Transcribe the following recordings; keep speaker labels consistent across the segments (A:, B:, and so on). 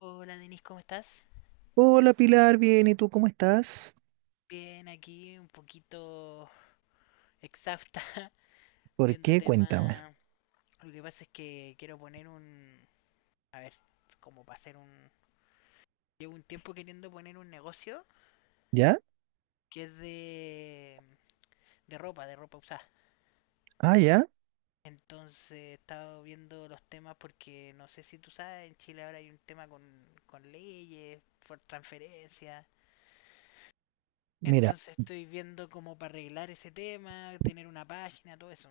A: Hola Denise, ¿cómo estás?
B: Hola Pilar, bien, ¿y tú cómo estás?
A: Bien, aquí un poquito exhausta
B: ¿Por
A: viendo
B: qué? Cuéntame.
A: temas. Lo que pasa es que quiero poner un... A ver, como para hacer un... Llevo un tiempo queriendo poner un negocio
B: ¿Ya?
A: que es de ropa, de ropa usada.
B: Ah, ya.
A: Entonces he estado viendo los temas porque no sé si tú sabes, en Chile ahora hay un tema con leyes, por transferencia.
B: Mira,
A: Entonces estoy viendo como para arreglar ese tema, tener una página, todo eso.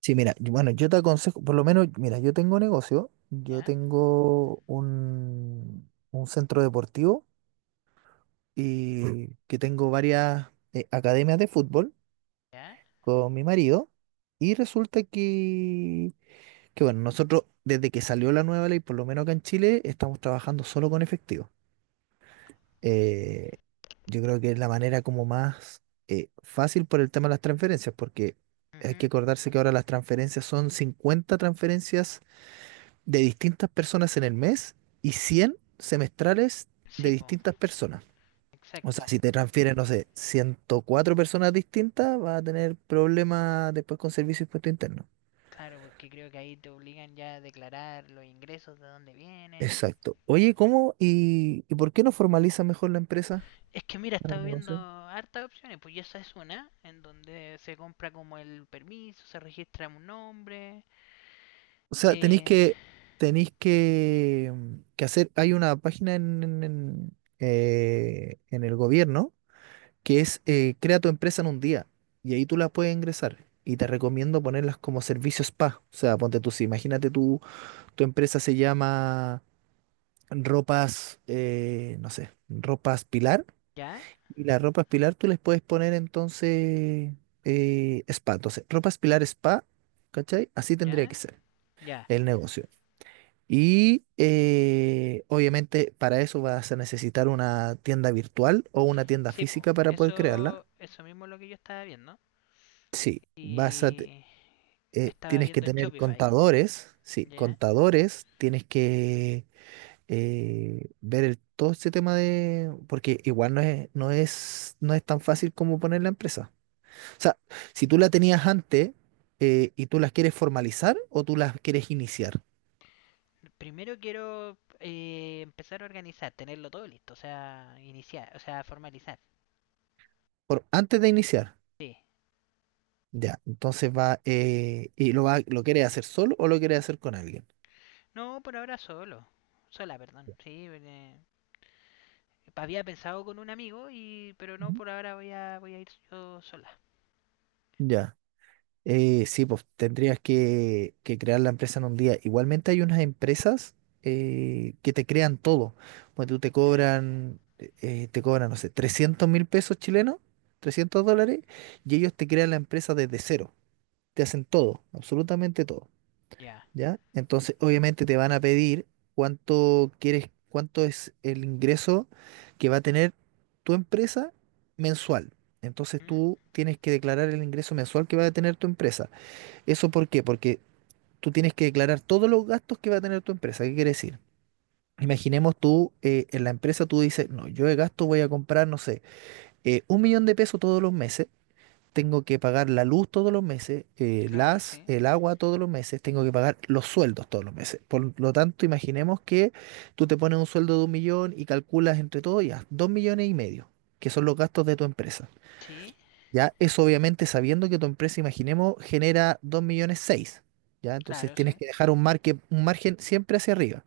B: sí, mira, yo te aconsejo, por lo menos, mira, yo tengo negocio, yo
A: ¿Ya?
B: tengo un centro deportivo y que tengo varias academias de fútbol
A: ¿Ya?
B: con mi marido y resulta que, bueno, nosotros desde que salió la nueva ley, por lo menos acá en Chile, estamos trabajando solo con efectivo. eh, yo creo que es la manera como más fácil por el tema de las transferencias, porque hay que
A: Ujú.
B: acordarse que ahora las transferencias son 50 transferencias de distintas personas en el mes y 100 semestrales de
A: Sí, po,
B: distintas personas. O sea,
A: exacto.
B: si te transfieren, no sé, 104 personas distintas, vas a tener problemas después con servicio y impuesto interno.
A: Claro, porque creo que ahí te obligan ya a declarar los ingresos de dónde vienen.
B: Exacto. Oye, ¿cómo y por qué no formaliza mejor la empresa
A: Es que mira,
B: para
A: estaba
B: el
A: viendo
B: negocio?
A: hartas opciones, pues, y esa es una, en donde se compra como el permiso, se registra un nombre.
B: O sea, tenéis
A: Eh,
B: que, tenéis que, mm, que hacer, hay una página en el gobierno que es Crea tu empresa en un día y ahí tú la puedes ingresar y te recomiendo ponerlas como servicio spa. O sea, ponte tú, si imagínate tú, tu empresa se llama Ropas, no sé, Ropas Pilar
A: ya,
B: y las Ropas Pilar tú les puedes poner entonces spa. Entonces, Ropas Pilar Spa, ¿cachai? Así tendría que
A: ya,
B: ser
A: ya.
B: el negocio. Y obviamente para eso vas a necesitar una tienda virtual o una tienda
A: Sí, pues,
B: física para poder crearla.
A: eso mismo es lo que yo estaba viendo.
B: Sí,
A: Y me estaba
B: tienes que
A: viendo en
B: tener
A: Shopify,
B: contadores, sí,
A: ¿ya?
B: contadores, tienes que ver todo este tema de, porque igual no es tan fácil como poner la empresa. O sea, si tú la tenías antes y tú las quieres formalizar o tú las quieres iniciar,
A: Primero quiero empezar a organizar, tenerlo todo listo, o sea, iniciar, o sea, formalizar.
B: antes de iniciar.
A: Sí.
B: Ya, entonces ¿y lo quieres hacer solo o lo quieres hacer con alguien?
A: No, por ahora solo. Sola, perdón. Sí, había pensado con un amigo, y pero no,
B: Ujú.
A: por ahora voy a ir yo sola.
B: Ya. Sí, pues tendrías que crear la empresa en un día. Igualmente hay unas empresas que te crean todo. Pues tú te
A: ¿Eh?
B: cobran, no sé, 300.000 pesos chilenos, 300
A: ¿Mm?
B: dólares, y ellos te crean la empresa desde cero. Te hacen todo, absolutamente todo.
A: Ya.
B: ¿Ya? Entonces, obviamente te van a pedir cuánto quieres, cuánto es el ingreso que va a tener tu empresa mensual. Entonces,
A: ¿Mm?
B: tú tienes que declarar el ingreso mensual que va a tener tu empresa. ¿Eso por qué? Porque tú tienes que declarar todos los gastos que va a tener tu empresa. ¿Qué quiere decir? Imaginemos tú, en la empresa tú dices, no, yo de gasto voy a comprar, no sé, 1 millón de pesos todos los meses tengo que pagar la luz todos los meses,
A: Claro, sí.
B: el agua todos los meses, tengo que pagar los sueldos todos los meses. Por lo tanto, imaginemos que tú te pones un sueldo de 1 millón y calculas entre todo ya, 2,5 millones, que son los gastos de tu empresa.
A: Sí,
B: Ya, eso obviamente sabiendo que tu empresa, imaginemos, genera 2,6 millones. Ya, entonces
A: claro,
B: tienes
A: sí.
B: que dejar un margen siempre hacia arriba.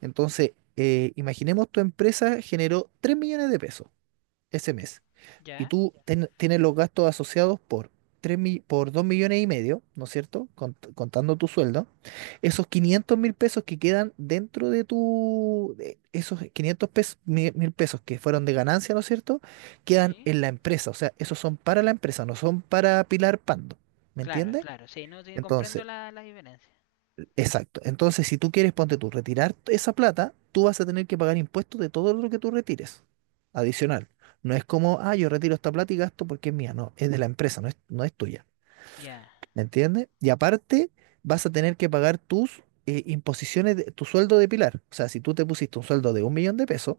B: Entonces, imaginemos tu empresa generó 3 millones de pesos ese mes y
A: Ya.
B: tú tienes los gastos asociados por 2,5 millones, ¿no es cierto? Contando tu sueldo, esos 500.000 pesos que quedan dentro de esos 500 mil pesos que fueron de ganancia, ¿no es cierto? Quedan
A: Sí.
B: en la empresa, o sea, esos son para la empresa, no son para Pilar Pando, ¿me
A: Claro,
B: entiendes?
A: claro, sí, no, sí, comprendo
B: Entonces,
A: la diferencia.
B: exacto. Entonces, si tú quieres, ponte tú, retirar esa plata, tú vas a tener que pagar impuestos de todo lo que tú retires, adicional. No es como, ah, yo retiro esta plata y gasto porque es mía. No, es de la empresa, no es tuya.
A: Ya,
B: ¿Me entiendes? Y aparte, vas a tener que pagar tus imposiciones, tu sueldo de Pilar. O sea, si tú te pusiste un sueldo de 1 millón de pesos,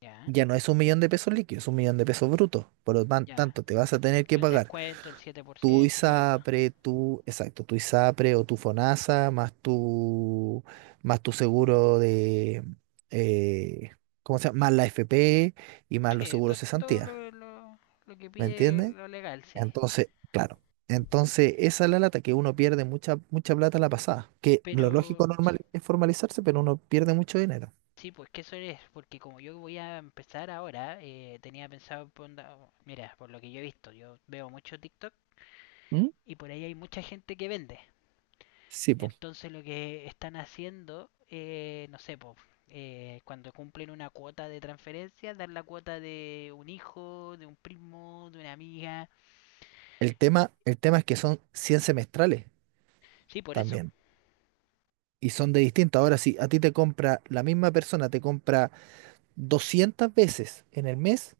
A: ya,
B: ya no es 1 millón de pesos líquido, es 1 millón de pesos brutos. Por lo
A: ya.
B: tanto, te vas a tener que
A: El
B: pagar
A: descuento, el siete por
B: tu
A: ciento, todo eso.
B: ISAPRE, tu, exacto, tu ISAPRE o tu FONASA, más tu, seguro, eh, ¿cómo se llama? Más la FP y más los
A: Sí, to-
B: seguros
A: to- todo
B: cesantía,
A: lo que
B: ¿me
A: pide
B: entiendes?
A: lo legal, sí.
B: Entonces, claro, entonces esa es la lata que uno pierde mucha, mucha plata a la pasada, que lo lógico
A: Pero
B: normal es formalizarse, pero uno pierde mucho dinero.
A: sí, pues que eso es, porque como yo voy a empezar ahora, tenía pensado, mira, por lo que yo he visto, yo veo mucho TikTok
B: ¿Mm?
A: y por ahí hay mucha gente que vende.
B: Sí, pues.
A: Entonces lo que están haciendo, no sé, pues, cuando cumplen una cuota de transferencia, dar la cuota de un hijo, de un primo, de una amiga.
B: El tema es que son 100 semestrales
A: Sí, por eso,
B: también. Y son de distintas. Ahora, si a ti te compra, la misma persona te compra 200 veces en el mes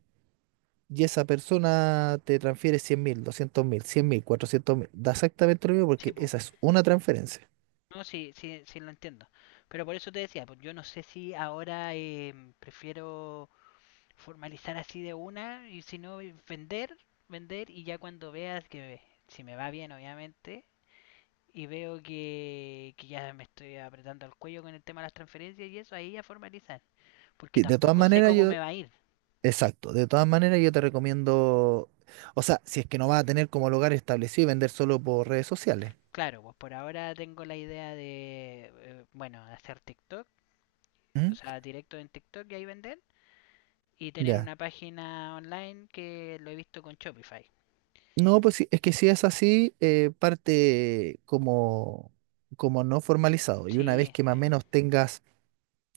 B: y esa persona te transfiere 100.000, 200.000, 100.000, 400.000. Da exactamente lo mismo
A: sí,
B: porque
A: pues,
B: esa es una transferencia.
A: no, sí, sí, sí lo entiendo. Pero por eso te decía, pues yo no sé si ahora prefiero formalizar así de una, y si no, vender, vender, y ya cuando veas que, si me va bien, obviamente, y veo que ya me estoy apretando el cuello con el tema de las transferencias y eso, ahí ya formalizar. Porque
B: Sí, de todas
A: tampoco sé
B: maneras,
A: cómo me va a ir.
B: exacto, de todas maneras yo te recomiendo, o sea, si es que no vas a tener como lugar establecido y vender solo por redes sociales.
A: Claro, pues por ahora tengo la idea de, bueno, hacer TikTok, o
B: ¿Mm?
A: sea, directo en TikTok y ahí vender. Y tener
B: Ya.
A: una página online que lo he visto con Shopify.
B: No, pues sí, es que si es así, parte como no formalizado. Y una vez
A: Sí,
B: que más
A: sí,
B: o menos tengas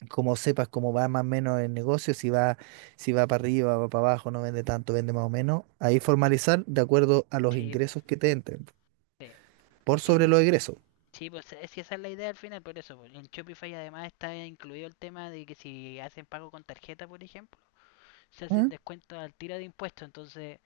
B: como sepas cómo va más o menos el negocio, si va para arriba, va para abajo, no vende tanto, vende más o menos, ahí formalizar de acuerdo a los
A: sí, pues
B: ingresos que te entren,
A: sí.
B: por sobre los
A: Y
B: egresos.
A: sí, pues es que esa es la idea al final, por eso, pues. En Shopify además está incluido el tema de que, si hacen pago con tarjeta, por ejemplo, se hace el
B: ¿Mm?
A: descuento al tiro de impuestos. Entonces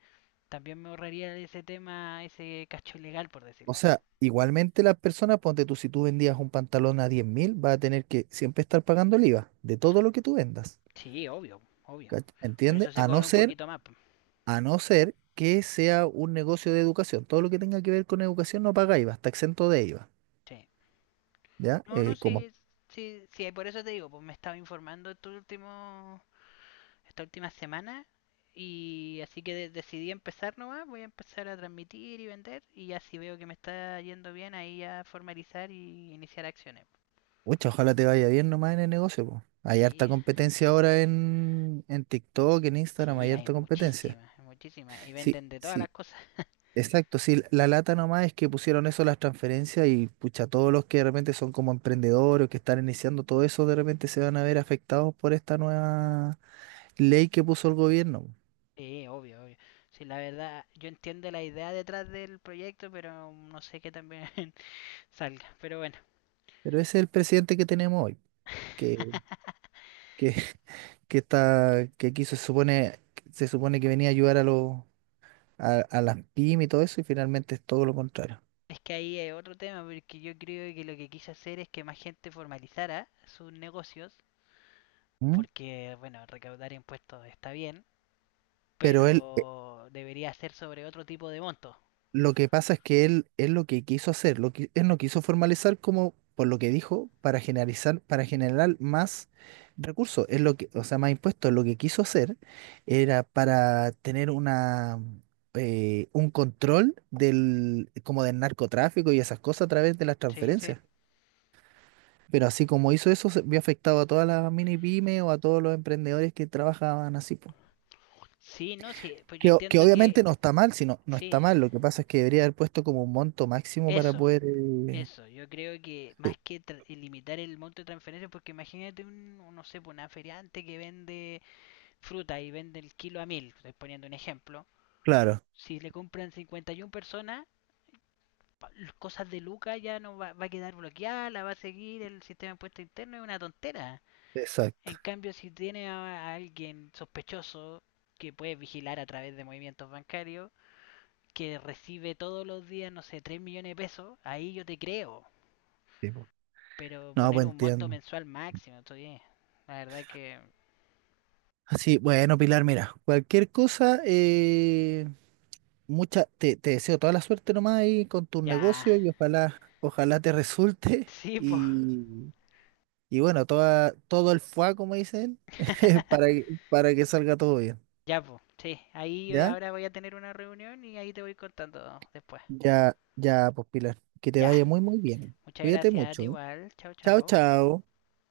A: también me ahorraría ese tema, ese cacho ilegal, por
B: O
A: decirlo así.
B: sea, igualmente las personas, ponte tú, si tú vendías un pantalón a 10.000, vas a tener que siempre estar pagando el IVA de todo lo que tú vendas.
A: Sí, obvio, obvio. Por
B: ¿Entiendes?
A: eso se
B: A no
A: cobra un
B: ser,
A: poquito más, pues.
B: a no ser que sea un negocio de educación. Todo lo que tenga que ver con educación no paga IVA, está exento de IVA,
A: Sí.
B: ¿ya?
A: No, no,
B: Como
A: sí, sí, sí, por eso te digo, pues me estaba informando estos últimos esta última semana. Y así que decidí empezar nomás, voy a empezar a transmitir y vender, y ya si veo que me está yendo bien, ahí ya formalizar y iniciar acciones.
B: Pucha, ojalá te vaya bien nomás en el negocio, po. Hay harta
A: Sí,
B: competencia ahora en TikTok, en Instagram,
A: sí,
B: hay
A: hay
B: harta competencia.
A: muchísimas, muchísimas y
B: Sí,
A: venden de todas las
B: sí,
A: cosas.
B: exacto. Sí, la lata nomás es que pusieron eso las transferencias y pucha, todos los que de repente son como emprendedores o que están iniciando todo eso, de repente se van a ver afectados por esta nueva ley que puso el gobierno, po.
A: Sí, obvio, obvio. Sí, la verdad, yo entiendo la idea detrás del proyecto, pero no sé qué también salga, pero bueno.
B: Pero ese es el presidente que tenemos hoy, que, que, que quiso, se supone, que venía a ayudar a los, a las pymes y todo eso, y finalmente es todo lo contrario.
A: Es que ahí es otro tema, porque yo creo que lo que quise hacer es que más gente formalizara sus negocios,
B: ¿Mm?
A: porque, bueno, recaudar impuestos está bien,
B: Pero él,
A: pero debería ser sobre otro tipo de monto.
B: lo que pasa es que él lo que quiso hacer, lo que, él no quiso formalizar como, por lo que dijo, para generalizar, para generar más recursos, es lo que, o sea, más impuestos. Lo que quiso hacer era para tener un control como del narcotráfico y esas cosas a través de las
A: Sí, sí.
B: transferencias. Pero así como hizo eso, se vio afectado a todas las mini pymes o a todos los emprendedores que trabajaban así, po.
A: Sí, no, sí, pues yo
B: Que
A: entiendo
B: obviamente
A: que
B: no está mal, sino no está
A: sí,
B: mal. Lo que pasa es que debería haber puesto como un monto máximo para
A: eso,
B: poder.
A: eso, yo creo que
B: Sí,
A: más que limitar el monto de transferencias, porque imagínate un, no sé, pues, una feriante que vende fruta y vende el kilo a 1.000, estoy poniendo un ejemplo,
B: claro,
A: si le compran 51 personas, las cosas de Luca ya no va, a quedar bloqueada, la va a seguir el sistema de impuestos interno, es una tontera.
B: exacto.
A: En cambio, si tiene a alguien sospechoso que puede vigilar a través de movimientos bancarios, que recibe todos los días, no sé, 3 millones de pesos, ahí yo te creo.
B: Sí, po.
A: Pero
B: No,
A: poner
B: pues
A: un monto
B: entiendo.
A: mensual máximo, estoy. La verdad que
B: Así, bueno, Pilar, mira, cualquier cosa, te deseo toda la suerte nomás ahí con tu
A: ya,
B: negocio y ojalá, ojalá te resulte.
A: sí, po.
B: Y, y bueno, todo el fuá, como dicen, para que salga todo bien.
A: Ya, po, sí. Ahí yo
B: ¿Ya?
A: ahora voy a tener una reunión y ahí te voy contando después.
B: Ya, ya, pues Pilar, que te
A: Ya,
B: vaya muy, muy bien.
A: muchas
B: Cuídate
A: gracias,
B: mucho.
A: igual. Chao,
B: Chao,
A: chao.
B: chao.